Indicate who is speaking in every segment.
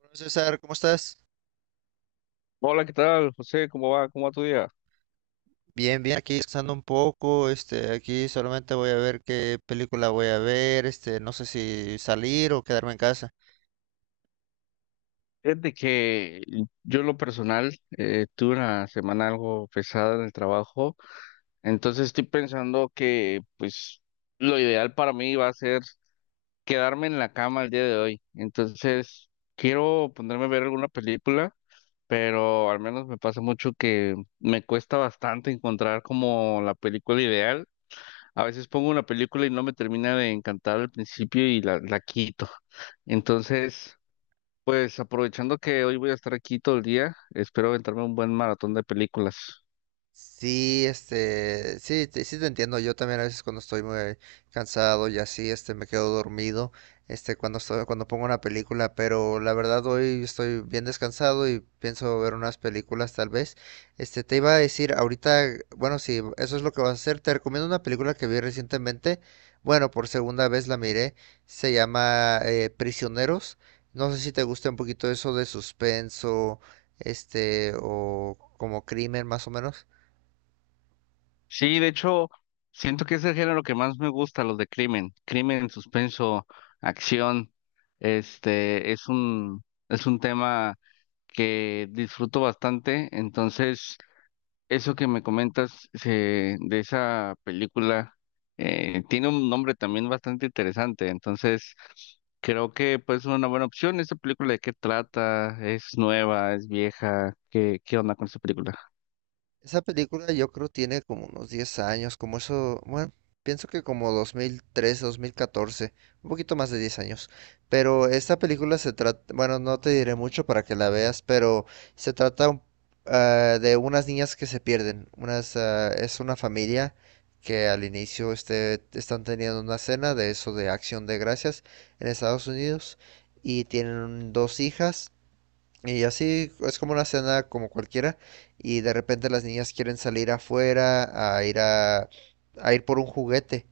Speaker 1: Hola, César, ¿cómo estás?
Speaker 2: Hola, ¿qué tal, José? ¿Cómo va? ¿Cómo va tu día?
Speaker 1: Bien, bien, aquí descansando un poco, aquí solamente voy a ver qué película voy a ver, no sé si salir o quedarme en casa.
Speaker 2: Fíjate que yo en lo personal tuve una semana algo pesada en el trabajo, entonces estoy pensando que pues lo ideal para mí va a ser quedarme en la cama el día de hoy. Entonces quiero ponerme a ver alguna película, pero al menos me pasa mucho que me cuesta bastante encontrar como la película ideal. A veces pongo una película y no me termina de encantar al principio y la quito. Entonces, pues aprovechando que hoy voy a estar aquí todo el día, espero aventarme un buen maratón de películas.
Speaker 1: Sí, sí, sí te entiendo. Yo también a veces cuando estoy muy cansado y así, me quedo dormido, cuando estoy, cuando pongo una película, pero la verdad hoy estoy bien descansado y pienso ver unas películas tal vez. Te iba a decir ahorita, bueno, si eso es lo que vas a hacer, te recomiendo una película que vi recientemente. Bueno, por segunda vez la miré. Se llama Prisioneros. No sé si te gusta un poquito eso de suspenso, o como crimen más o menos.
Speaker 2: Sí, de hecho, siento que es el género que más me gusta, los de crimen, crimen, suspenso, acción. Este es un es un tema que disfruto bastante, entonces eso que me comentas de esa película tiene un nombre también bastante interesante, entonces creo que pues es una buena opción. ¿Esa película de qué trata? ¿Es nueva? ¿Es vieja? ¿Qué, qué onda con esa película?
Speaker 1: Esa película yo creo tiene como unos 10 años, como eso, bueno, pienso que como 2003 2014 un poquito más de 10 años. Pero esta película se trata, bueno, no te diré mucho para que la veas, pero se trata un- ah, de unas niñas que se pierden. Es una familia que al inicio están teniendo una cena de eso de Acción de Gracias en Estados Unidos y tienen dos hijas. Y así es como una cena como cualquiera y de repente las niñas quieren salir afuera a ir a ir por un juguete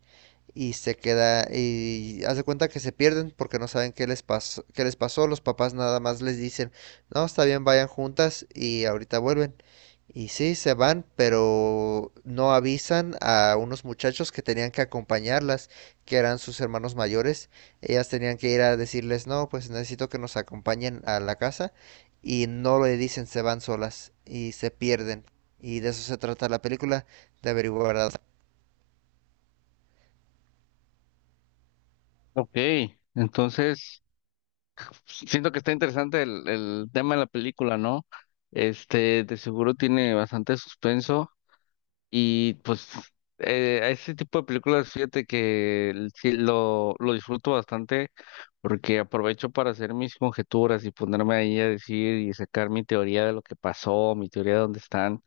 Speaker 1: y se queda y hace cuenta que se pierden porque no saben qué les pasó, los papás nada más les dicen, "No, está bien, vayan juntas y ahorita vuelven." Y sí, se van, pero no avisan a unos muchachos que tenían que acompañarlas, que eran sus hermanos mayores. Ellas tenían que ir a decirles, no, pues necesito que nos acompañen a la casa y no le dicen se van solas y se pierden. Y de eso se trata la película, de averiguar, verdad.
Speaker 2: Ok, entonces siento que está interesante el tema de la película, ¿no? Este, de seguro tiene bastante suspenso. Y pues a ese tipo de películas, fíjate que sí lo disfruto bastante porque aprovecho para hacer mis conjeturas y ponerme ahí a decir y sacar mi teoría de lo que pasó, mi teoría de dónde están.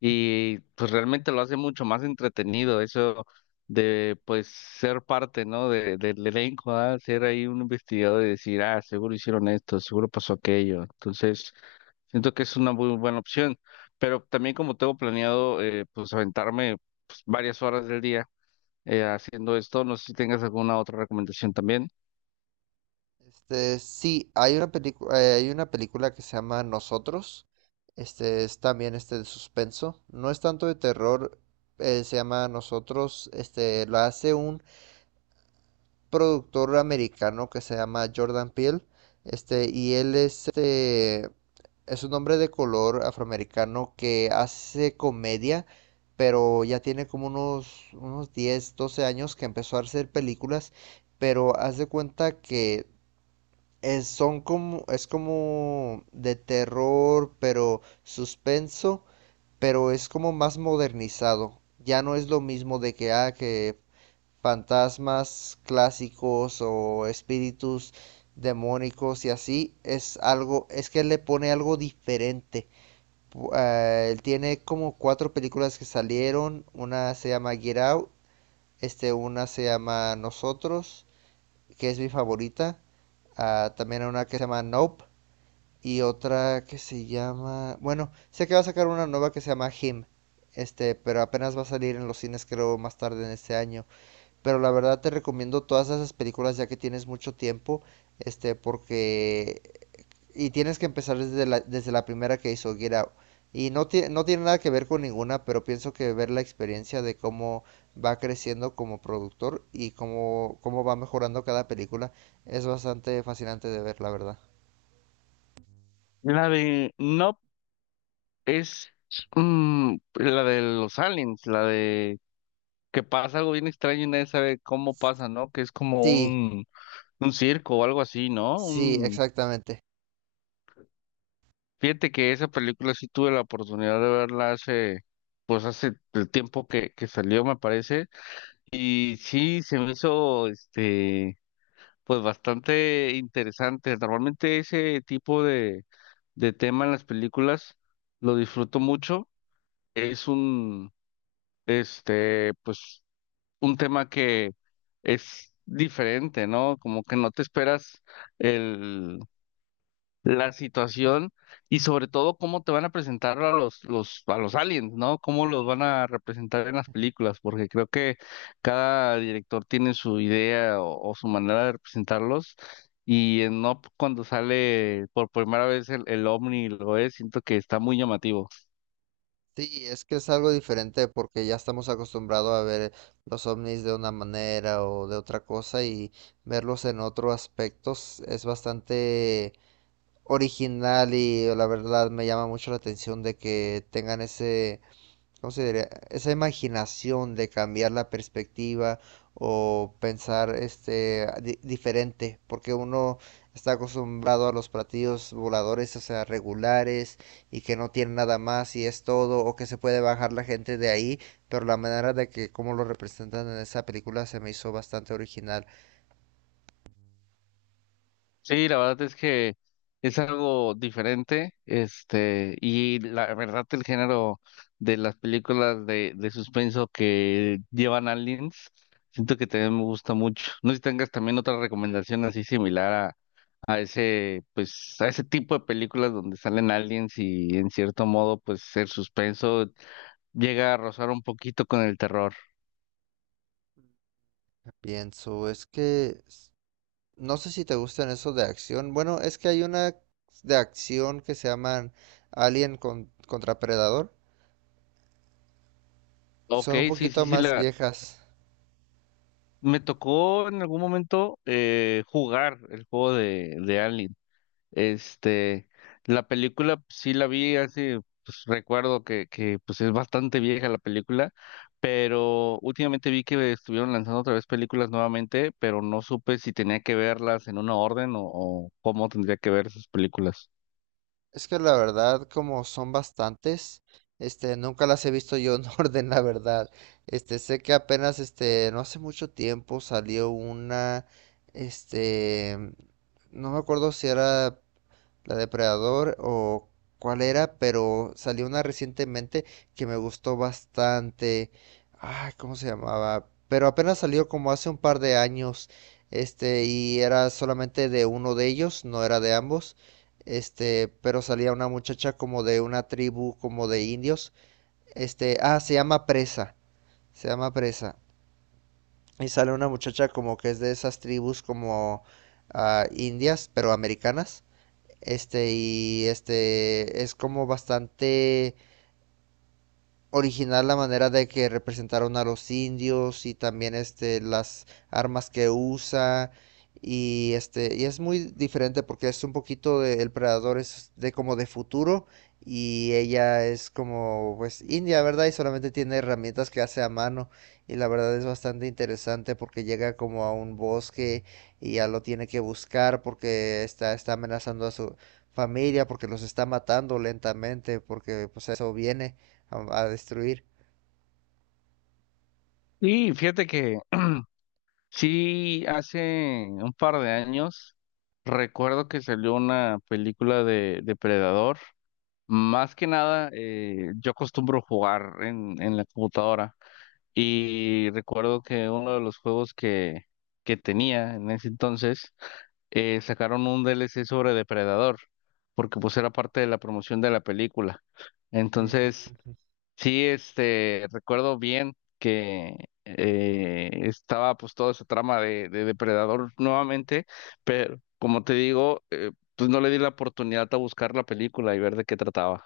Speaker 2: Y pues realmente lo hace mucho más entretenido eso de pues ser parte, ¿no? De, del elenco, ¿ah? Ser ahí un investigador y decir, ah, seguro hicieron esto, seguro pasó aquello. Entonces siento que es una muy buena opción, pero también como tengo planeado pues aventarme pues, varias horas del día haciendo esto, no sé si tengas alguna otra recomendación también.
Speaker 1: Sí, hay una película, que se llama Nosotros. Este es también de suspenso. No es tanto de terror, se llama Nosotros. Lo hace un productor americano que se llama Jordan Peele, y él es, es un hombre de color afroamericano que hace comedia, pero ya tiene como unos 10 12 años que empezó a hacer películas, pero haz de cuenta que es, son como, es como de terror, pero suspenso, pero es como más modernizado. Ya no es lo mismo de que, que fantasmas clásicos o espíritus demónicos y así, es algo, es que le pone algo diferente. Él tiene como cuatro películas que salieron, una se llama Get Out, una se llama Nosotros, que es mi favorita, también una que se llama Nope y otra que se llama, bueno, sé que va a sacar una nueva que se llama Him, pero apenas va a salir en los cines creo más tarde en este año. Pero la verdad te recomiendo todas esas películas ya que tienes mucho tiempo, porque... Y tienes que empezar desde desde la primera que hizo, Get Out. Y no, no tiene nada que ver con ninguna, pero pienso que ver la experiencia de cómo va creciendo como productor y cómo va mejorando cada película es bastante fascinante de ver, la verdad.
Speaker 2: La de no es la de los aliens, la de que pasa algo bien extraño y nadie sabe cómo pasa, ¿no? Que es como
Speaker 1: Sí,
Speaker 2: un circo o algo así, ¿no?
Speaker 1: sí,
Speaker 2: Un...
Speaker 1: exactamente.
Speaker 2: Fíjate que esa película sí tuve la oportunidad de verla hace, pues hace el tiempo que salió, me parece. Y sí, se me hizo este pues bastante interesante. Normalmente ese tipo de tema en las películas lo disfruto mucho. Es un este pues un tema que es diferente, ¿no? Como que no te esperas el la situación y sobre todo cómo te van a presentar a los, a los aliens, ¿no? Cómo los van a representar en las películas, porque creo que cada director tiene su idea o su manera de representarlos. Y en Up, cuando sale por primera vez el Omni, lo es, siento que está muy llamativo.
Speaker 1: Sí, es que es algo diferente porque ya estamos acostumbrados a ver los ovnis de una manera o de otra cosa y verlos en otros aspectos es bastante original y la verdad me llama mucho la atención de que tengan ese. ¿Cómo se diría? Esa imaginación de cambiar la perspectiva o pensar diferente, porque uno está acostumbrado a los platillos voladores, o sea, regulares y que no tienen nada más y es todo, o que se puede bajar la gente de ahí, pero la manera de que cómo lo representan en esa película se me hizo bastante original.
Speaker 2: Sí, la verdad es que es algo diferente, este, y la verdad el género de las películas de suspenso que llevan aliens, siento que también me gusta mucho. No sé si tengas también otra recomendación así similar a ese, pues, a ese tipo de películas donde salen aliens y en cierto modo, pues, el suspenso llega a rozar un poquito con el terror.
Speaker 1: Pienso, es que no sé si te gustan esos de acción. Bueno, es que hay una de acción que se llaman Alien contra Predador.
Speaker 2: Ok,
Speaker 1: Son un
Speaker 2: sí, sí,
Speaker 1: poquito
Speaker 2: sí,
Speaker 1: más
Speaker 2: la,
Speaker 1: viejas.
Speaker 2: me tocó en algún momento jugar el juego de Aliens. Este, la película pues, sí la vi hace, pues recuerdo que pues es bastante vieja la película, pero últimamente vi que estuvieron lanzando otra vez películas nuevamente, pero no supe si tenía que verlas en una orden o cómo tendría que ver esas películas.
Speaker 1: Es que la verdad, como son bastantes, nunca las he visto yo en orden, la verdad. Sé que apenas, no hace mucho tiempo salió una, este, no me acuerdo si era La Depredador o cuál era, pero salió una recientemente que me gustó bastante. Ay, ¿cómo se llamaba? Pero apenas salió como hace un par de años. Y era solamente de uno de ellos, no era de ambos. Pero salía una muchacha como de una tribu, como de indios. Se llama Presa. Se llama Presa. Y sale una muchacha como que es de esas tribus como indias, pero americanas. Es como bastante original la manera de que representaron a los indios y también las armas que usa y y es muy diferente porque es un poquito de el predador es de como de futuro y ella es como pues india, ¿verdad? Y solamente tiene herramientas que hace a mano y la verdad es bastante interesante porque llega como a un bosque y ya lo tiene que buscar porque está amenazando a su familia porque los está matando lentamente porque pues a eso viene a destruir.
Speaker 2: Y fíjate que sí, hace un par de años recuerdo que salió una película de Depredador. Más que nada, yo acostumbro jugar en la computadora. Y recuerdo que uno de los juegos que tenía en ese entonces sacaron un DLC sobre Depredador, porque pues era parte de la promoción de la película. Entonces,
Speaker 1: Mm,
Speaker 2: sí, este, recuerdo bien que estaba pues toda esa trama de Depredador nuevamente, pero como te digo, pues no le di la oportunidad a buscar la película y ver de qué trataba.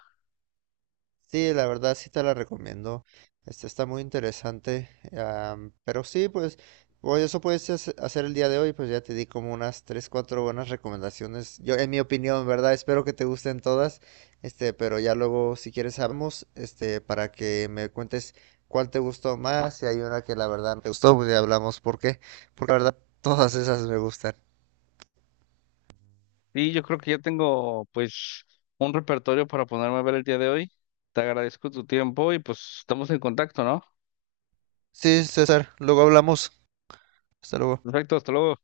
Speaker 1: Sí, la verdad sí te la recomiendo. Este está muy interesante. Pero sí, pues, bueno eso puedes hacer el día de hoy. Pues ya te di como unas 3 4 buenas recomendaciones. Yo, en mi opinión, ¿verdad? Espero que te gusten todas. Pero ya luego, si quieres, hablamos, para que me cuentes cuál te gustó más. Si hay una que la verdad no te gustó, pues ya hablamos por qué. Porque la verdad, todas esas me gustan.
Speaker 2: Y yo creo que ya tengo pues un repertorio para ponerme a ver el día de hoy. Te agradezco tu tiempo y pues estamos en contacto, ¿no?
Speaker 1: Sí, César, luego hablamos. Hasta luego.
Speaker 2: Perfecto, hasta luego.